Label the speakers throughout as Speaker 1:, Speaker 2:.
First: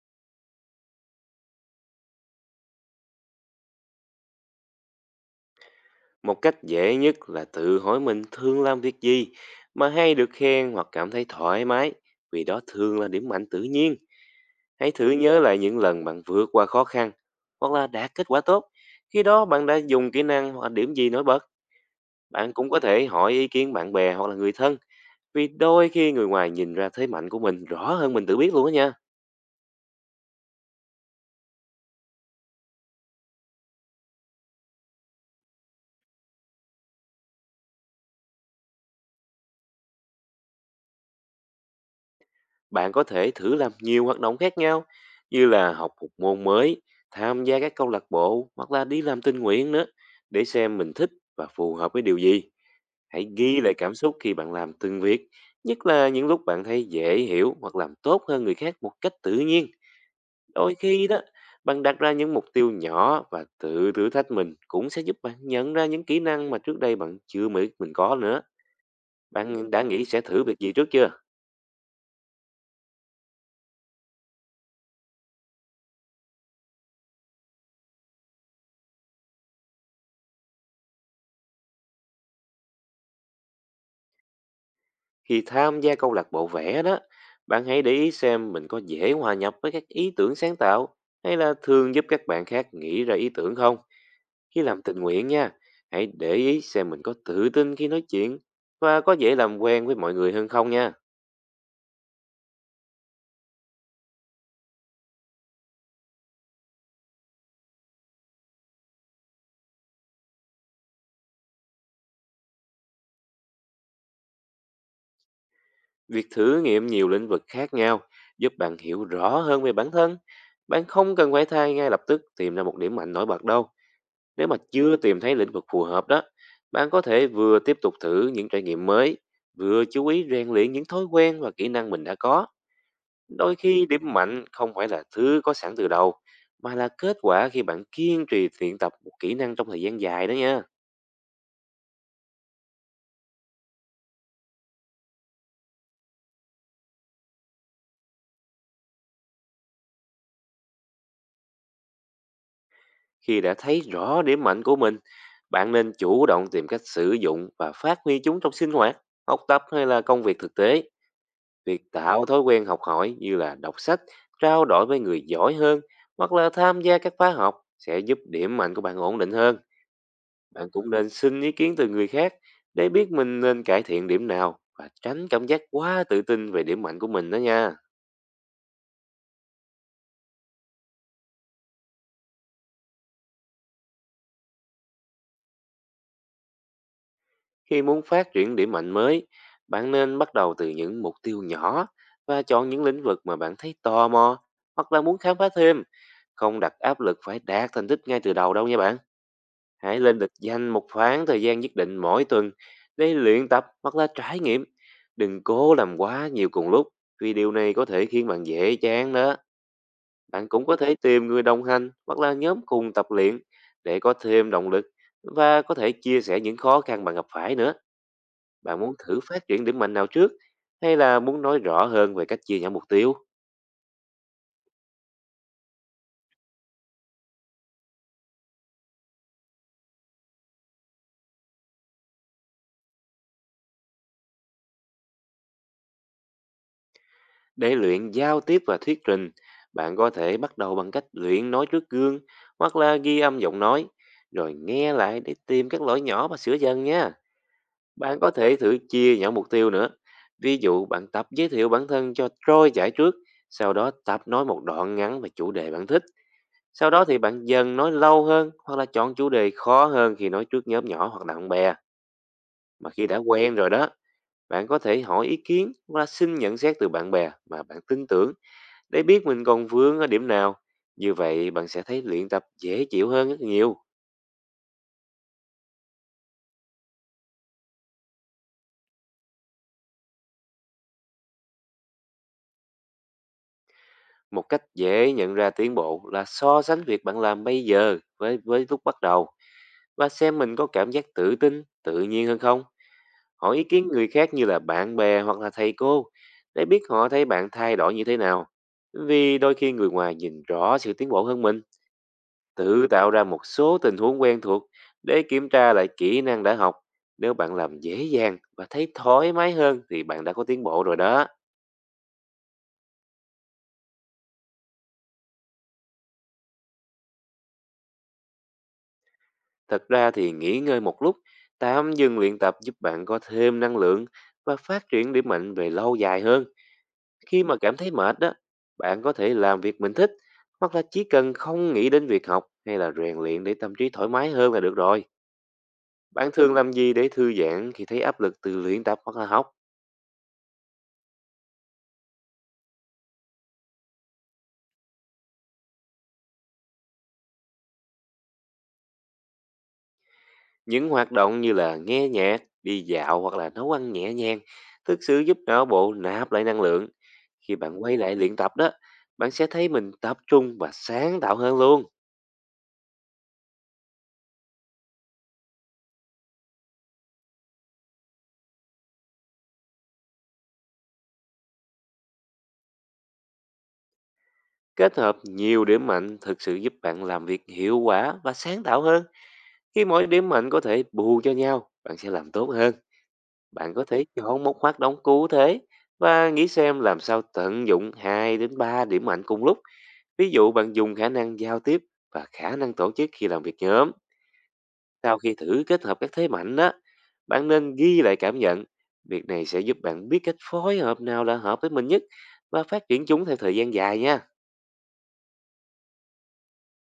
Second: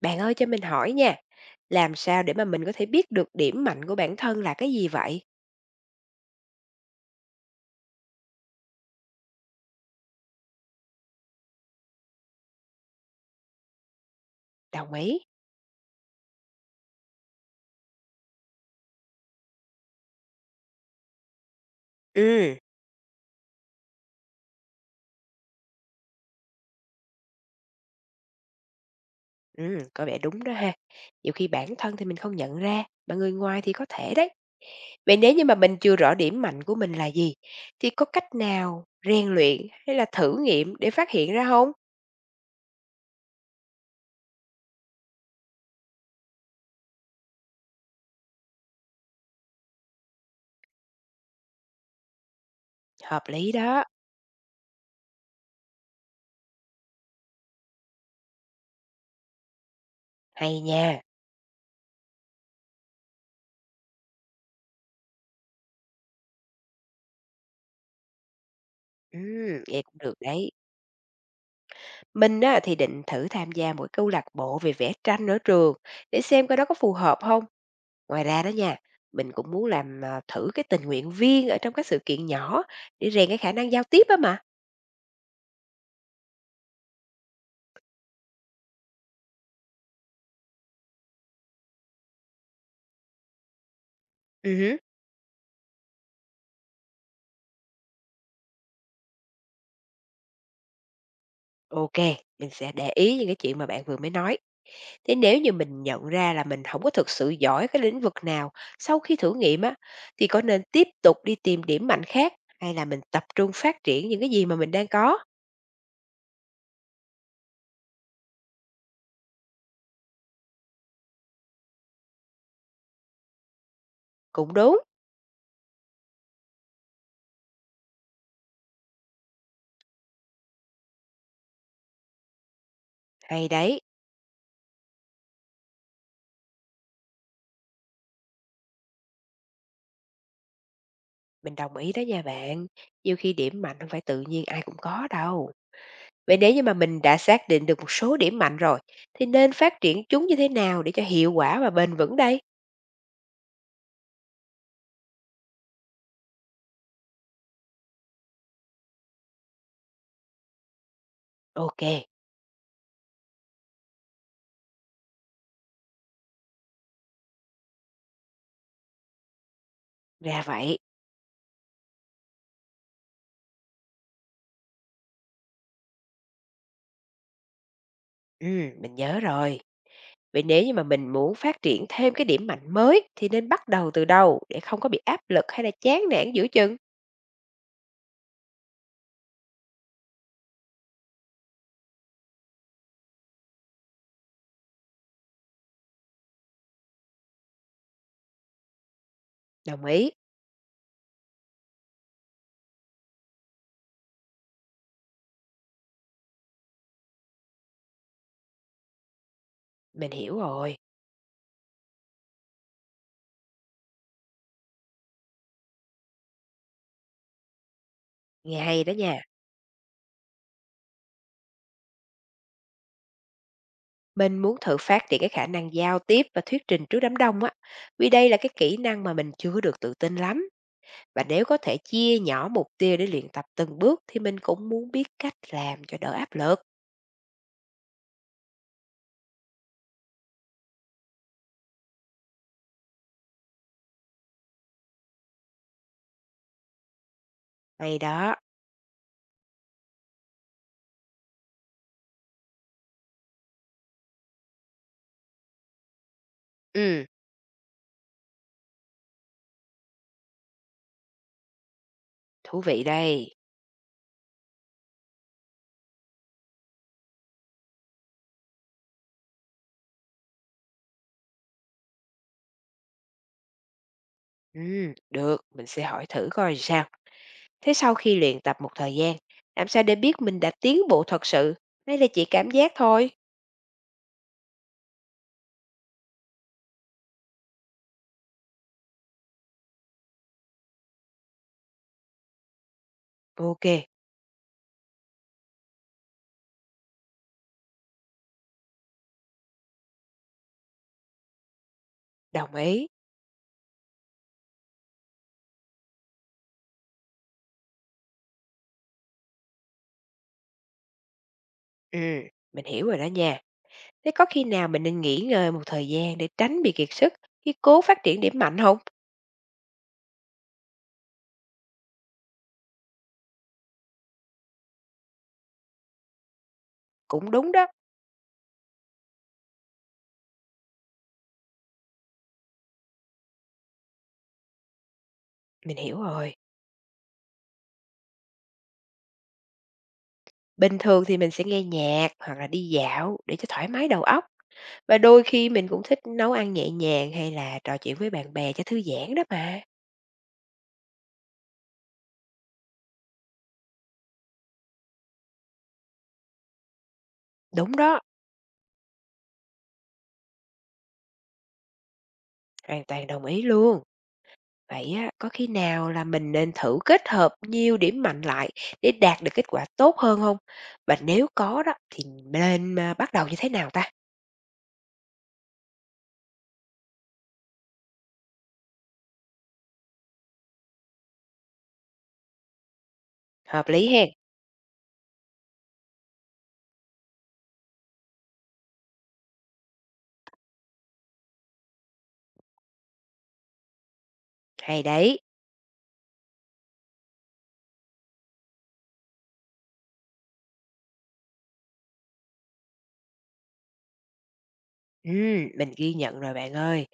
Speaker 1: Bạn ơi cho mình hỏi nha, làm sao để mà mình có thể biết được điểm mạnh của bản thân là cái gì vậy?
Speaker 2: Một cách dễ nhất là tự hỏi mình thường làm việc gì mà hay được khen hoặc cảm thấy thoải mái, vì đó thường là điểm mạnh tự nhiên. Hãy
Speaker 1: Đồng
Speaker 2: thử
Speaker 1: ý.
Speaker 2: nhớ lại những lần bạn vượt qua khó khăn hoặc là đạt kết quả tốt. Khi đó bạn đã dùng kỹ năng hoặc điểm gì nổi bật, bạn
Speaker 1: Ừ,
Speaker 2: cũng có thể hỏi ý kiến bạn bè hoặc là người thân, vì đôi khi người ngoài nhìn ra thế mạnh của mình rõ hơn mình tự biết luôn á nha.
Speaker 1: ừ, có vẻ đúng đó ha. Nhiều khi bản thân thì mình không nhận ra, mà người ngoài thì có thể đấy. Vậy nếu như mà mình chưa rõ điểm mạnh của mình là gì, thì có cách nào rèn luyện hay là thử nghiệm để phát hiện ra không?
Speaker 2: Bạn có thể thử làm nhiều hoạt động khác nhau như là học một môn mới, tham gia các câu lạc bộ hoặc là đi làm tình nguyện nữa để xem mình thích và phù hợp với điều gì.
Speaker 1: Hợp
Speaker 2: Hãy
Speaker 1: lý
Speaker 2: ghi lại
Speaker 1: đó,
Speaker 2: cảm xúc khi bạn làm từng việc, nhất là những lúc bạn thấy dễ hiểu hoặc làm tốt hơn người khác một cách tự nhiên.
Speaker 1: hay
Speaker 2: Đôi
Speaker 1: nha.
Speaker 2: khi đó, bạn đặt ra những mục tiêu nhỏ và tự thử thách mình cũng sẽ giúp bạn nhận ra những kỹ năng mà trước đây bạn chưa nghĩ mình có nữa.
Speaker 1: Ừ,
Speaker 2: Bạn đã
Speaker 1: vậy cũng
Speaker 2: nghĩ
Speaker 1: được
Speaker 2: sẽ thử
Speaker 1: đấy.
Speaker 2: việc gì trước chưa?
Speaker 1: Mình á, thì định thử tham gia một câu lạc bộ về vẽ tranh ở trường để xem coi đó có phù hợp không. Ngoài ra đó nha, mình cũng muốn làm, thử cái tình nguyện viên ở trong các sự kiện nhỏ để rèn cái khả năng giao tiếp á mà.
Speaker 2: Khi tham gia câu lạc bộ vẽ đó, bạn hãy để ý xem mình có dễ hòa nhập với các ý tưởng sáng tạo hay là thường giúp các bạn khác nghĩ ra ý tưởng không. Khi
Speaker 1: Hứm,
Speaker 2: làm tình nguyện nha, hãy để ý xem mình có tự tin khi nói chuyện và có dễ làm quen với mọi người hơn không nha.
Speaker 1: mình sẽ để ý những cái chuyện mà bạn vừa mới nói. Thế nếu như mình nhận ra là mình không có thực sự giỏi cái lĩnh vực nào sau khi thử nghiệm á, thì có nên tiếp tục đi tìm điểm mạnh khác hay là mình tập trung phát triển những cái gì mà mình đang có?
Speaker 2: Việc thử nghiệm nhiều lĩnh vực khác nhau giúp bạn hiểu rõ hơn về bản thân. Bạn không cần phải thay ngay lập tức tìm ra một điểm mạnh nổi bật đâu. Nếu
Speaker 1: Cũng
Speaker 2: mà
Speaker 1: đúng,
Speaker 2: chưa tìm thấy lĩnh vực phù hợp đó, bạn có thể vừa tiếp tục thử những trải nghiệm mới, vừa chú ý rèn luyện những thói quen và kỹ năng mình đã có.
Speaker 1: hay
Speaker 2: Đôi
Speaker 1: đấy,
Speaker 2: khi điểm mạnh không phải là thứ có sẵn từ đầu, mà là kết quả khi bạn kiên trì luyện tập một kỹ năng trong thời gian dài đó nha.
Speaker 1: mình đồng ý đó nha bạn, nhiều khi điểm mạnh không phải tự nhiên ai cũng có đâu. Vậy nếu như mà mình đã xác định được một số điểm mạnh rồi, thì nên phát triển chúng như thế nào để cho hiệu quả và bền vững đây?
Speaker 2: Khi đã thấy rõ điểm mạnh của mình, bạn nên chủ động tìm cách sử dụng và phát huy chúng trong sinh hoạt, học tập hay là công việc thực tế.
Speaker 1: Ok,
Speaker 2: Việc tạo thói quen học hỏi như là đọc sách, trao đổi với người giỏi hơn hoặc là tham gia các khóa học sẽ giúp điểm mạnh của bạn ổn định hơn.
Speaker 1: ra
Speaker 2: Bạn
Speaker 1: vậy.
Speaker 2: cũng nên xin ý kiến từ người khác để biết mình nên cải thiện điểm nào và tránh cảm giác quá tự tin về điểm mạnh của mình đó nha.
Speaker 1: Ừ, mình nhớ rồi. Vậy nếu như mà mình muốn phát triển thêm cái điểm mạnh mới thì nên bắt đầu từ đâu để không có bị áp lực hay là chán nản giữa chừng?
Speaker 2: Khi muốn phát triển điểm mạnh mới, bạn nên bắt đầu từ những mục tiêu nhỏ và chọn những lĩnh vực mà bạn thấy tò mò hoặc là muốn khám phá thêm, không đặt áp lực phải đạt thành tích ngay từ đầu đâu nha bạn.
Speaker 1: Đồng
Speaker 2: Hãy
Speaker 1: ý,
Speaker 2: lên lịch danh một khoảng thời gian nhất định mỗi tuần để luyện tập hoặc là trải nghiệm. Đừng cố làm quá nhiều cùng lúc vì điều này có thể khiến bạn dễ chán đó.
Speaker 1: mình hiểu
Speaker 2: Bạn cũng có
Speaker 1: rồi.
Speaker 2: thể tìm người đồng hành hoặc là nhóm cùng tập luyện để có thêm động lực và có thể chia sẻ những khó khăn bạn gặp phải nữa.
Speaker 1: Nghe
Speaker 2: Bạn
Speaker 1: hay
Speaker 2: muốn
Speaker 1: đó
Speaker 2: thử
Speaker 1: nha.
Speaker 2: phát triển điểm mạnh nào trước hay là muốn nói rõ hơn về cách chia nhỏ mục tiêu?
Speaker 1: Mình muốn thử phát triển cái khả năng giao tiếp và thuyết trình trước đám đông á, vì đây là cái kỹ năng mà mình chưa được tự tin lắm. Và nếu có thể chia nhỏ mục tiêu để luyện tập từng bước thì mình cũng muốn biết cách làm cho đỡ áp lực.
Speaker 2: Để luyện giao tiếp và thuyết trình, bạn có thể bắt đầu bằng cách luyện nói trước gương hoặc là ghi âm giọng nói, rồi nghe lại để tìm các lỗi nhỏ và sửa dần nha.
Speaker 1: Hay
Speaker 2: Bạn có
Speaker 1: đó.
Speaker 2: thể thử chia nhỏ mục tiêu nữa. Ví dụ bạn tập giới thiệu bản thân cho trôi chảy trước, sau đó tập nói một đoạn ngắn về chủ đề bạn thích. Sau đó
Speaker 1: Ừ,
Speaker 2: thì bạn dần nói lâu hơn hoặc là chọn chủ đề khó hơn khi nói trước nhóm nhỏ hoặc bạn bè.
Speaker 1: thú vị
Speaker 2: Mà khi đã
Speaker 1: đây.
Speaker 2: quen rồi đó, bạn có thể hỏi ý kiến hoặc là xin nhận xét từ bạn bè mà bạn tin tưởng để biết mình còn vướng ở điểm nào, như vậy bạn sẽ thấy luyện tập dễ chịu hơn rất nhiều.
Speaker 1: Ừ, được, mình sẽ hỏi thử coi sao. Thế sau khi luyện tập một thời gian, làm sao để biết mình đã tiến bộ thật sự? Hay là chỉ cảm giác thôi?
Speaker 2: Một cách dễ nhận ra tiến bộ là so sánh việc bạn làm bây giờ với lúc bắt đầu và xem mình có cảm giác tự tin, tự nhiên hơn không. Hỏi ý
Speaker 1: Ok,
Speaker 2: kiến người khác như là bạn bè hoặc là thầy cô để biết họ thấy bạn thay đổi như thế nào. Vì đôi khi người ngoài nhìn rõ sự tiến bộ hơn mình.
Speaker 1: đồng ý.
Speaker 2: Tự tạo ra một số tình huống quen thuộc để kiểm tra lại kỹ năng đã học. Nếu bạn làm dễ dàng và thấy thoải mái hơn thì bạn đã có tiến bộ rồi đó.
Speaker 1: Ừ, mình hiểu rồi đó nha. Thế có khi nào mình nên nghỉ ngơi một thời gian để tránh bị kiệt sức khi cố phát triển điểm mạnh không?
Speaker 2: Thật ra thì nghỉ ngơi một lúc, tạm dừng luyện tập giúp bạn có thêm năng lượng và phát triển điểm mạnh về lâu dài hơn.
Speaker 1: Cũng
Speaker 2: Khi
Speaker 1: đúng
Speaker 2: mà
Speaker 1: đó,
Speaker 2: cảm thấy mệt đó, bạn có thể làm việc mình thích hoặc là chỉ cần không nghĩ đến việc học hay là rèn luyện để tâm trí thoải mái hơn là được rồi.
Speaker 1: mình hiểu
Speaker 2: Bạn
Speaker 1: rồi.
Speaker 2: thường làm gì để thư giãn khi thấy áp lực từ luyện tập hoặc là học?
Speaker 1: Bình thường thì mình sẽ nghe nhạc hoặc là đi dạo để cho thoải mái đầu óc và đôi khi mình cũng thích nấu ăn nhẹ nhàng hay là trò chuyện với bạn bè cho thư giãn đó mà.
Speaker 2: Những hoạt động như là nghe nhạc, đi dạo hoặc là nấu ăn nhẹ nhàng thực sự giúp não bộ nạp lại năng lượng. Khi
Speaker 1: Đúng
Speaker 2: bạn quay
Speaker 1: đó,
Speaker 2: lại luyện tập đó, bạn sẽ thấy mình tập trung và sáng tạo hơn luôn.
Speaker 1: hoàn toàn đồng ý luôn. Vậy á, có khi nào là mình nên thử kết hợp nhiều điểm mạnh lại để đạt được kết quả tốt hơn không? Và nếu có đó thì bắt đầu như thế nào ta?
Speaker 2: Kết hợp nhiều điểm mạnh thực sự giúp bạn làm việc hiệu quả và sáng tạo hơn. Khi mỗi điểm mạnh có thể bù cho nhau, bạn sẽ làm tốt hơn.
Speaker 1: Hợp
Speaker 2: Bạn có
Speaker 1: lý
Speaker 2: thể
Speaker 1: hen.
Speaker 2: chọn một hoạt động cụ thể và nghĩ xem làm sao tận dụng 2 đến 3 điểm mạnh cùng lúc. Ví dụ bạn dùng khả năng giao tiếp và khả năng tổ chức khi làm việc nhóm.
Speaker 1: Hay
Speaker 2: Sau
Speaker 1: đấy.
Speaker 2: khi thử kết hợp các thế mạnh đó, bạn nên ghi lại cảm nhận. Việc này sẽ giúp bạn biết cách phối hợp nào là hợp với mình nhất và phát triển chúng theo thời gian dài nha.
Speaker 1: Ừ, mình ghi nhận rồi bạn ơi.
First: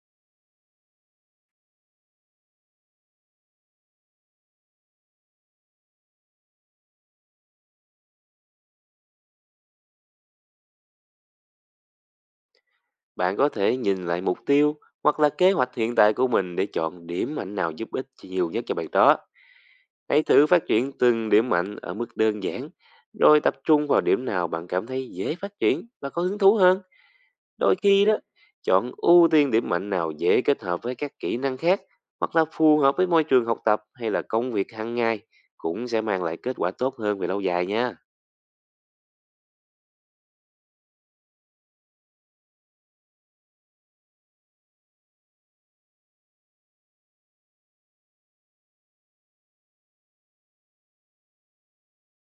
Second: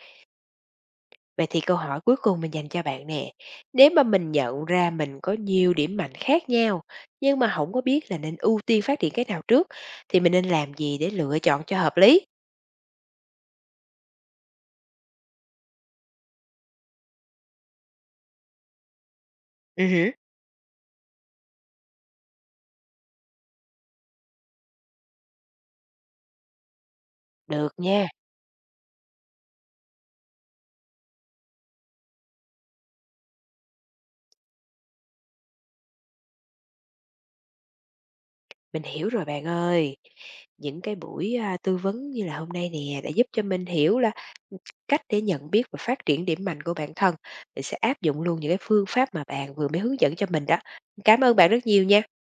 Speaker 1: Vậy thì câu hỏi cuối cùng mình dành cho bạn nè, nếu mà mình nhận ra mình có nhiều điểm mạnh khác nhau, nhưng mà không có biết là nên ưu tiên phát triển cái nào trước, thì mình nên làm gì để lựa chọn cho hợp lý?
Speaker 2: Bạn có thể nhìn lại mục tiêu hoặc là kế hoạch hiện tại của mình để chọn điểm mạnh nào giúp ích nhiều nhất cho bạn đó.
Speaker 1: Hứm,
Speaker 2: Hãy thử phát triển từng điểm mạnh ở mức đơn giản, rồi tập trung vào điểm nào bạn cảm thấy dễ phát triển và có hứng thú hơn.
Speaker 1: được
Speaker 2: Đôi khi
Speaker 1: nha,
Speaker 2: đó, chọn ưu tiên điểm mạnh nào dễ kết hợp với các kỹ năng khác hoặc là phù hợp với môi trường học tập hay là công việc hàng ngày cũng sẽ mang lại kết quả tốt hơn về lâu dài nha.
Speaker 1: mình hiểu rồi bạn ơi. Những cái buổi tư vấn như là hôm nay nè đã giúp cho mình hiểu là cách để nhận biết và phát triển điểm mạnh của bản thân. Mình sẽ áp dụng luôn những cái phương pháp mà bạn vừa mới hướng dẫn cho mình đó. Cảm ơn bạn rất nhiều nha.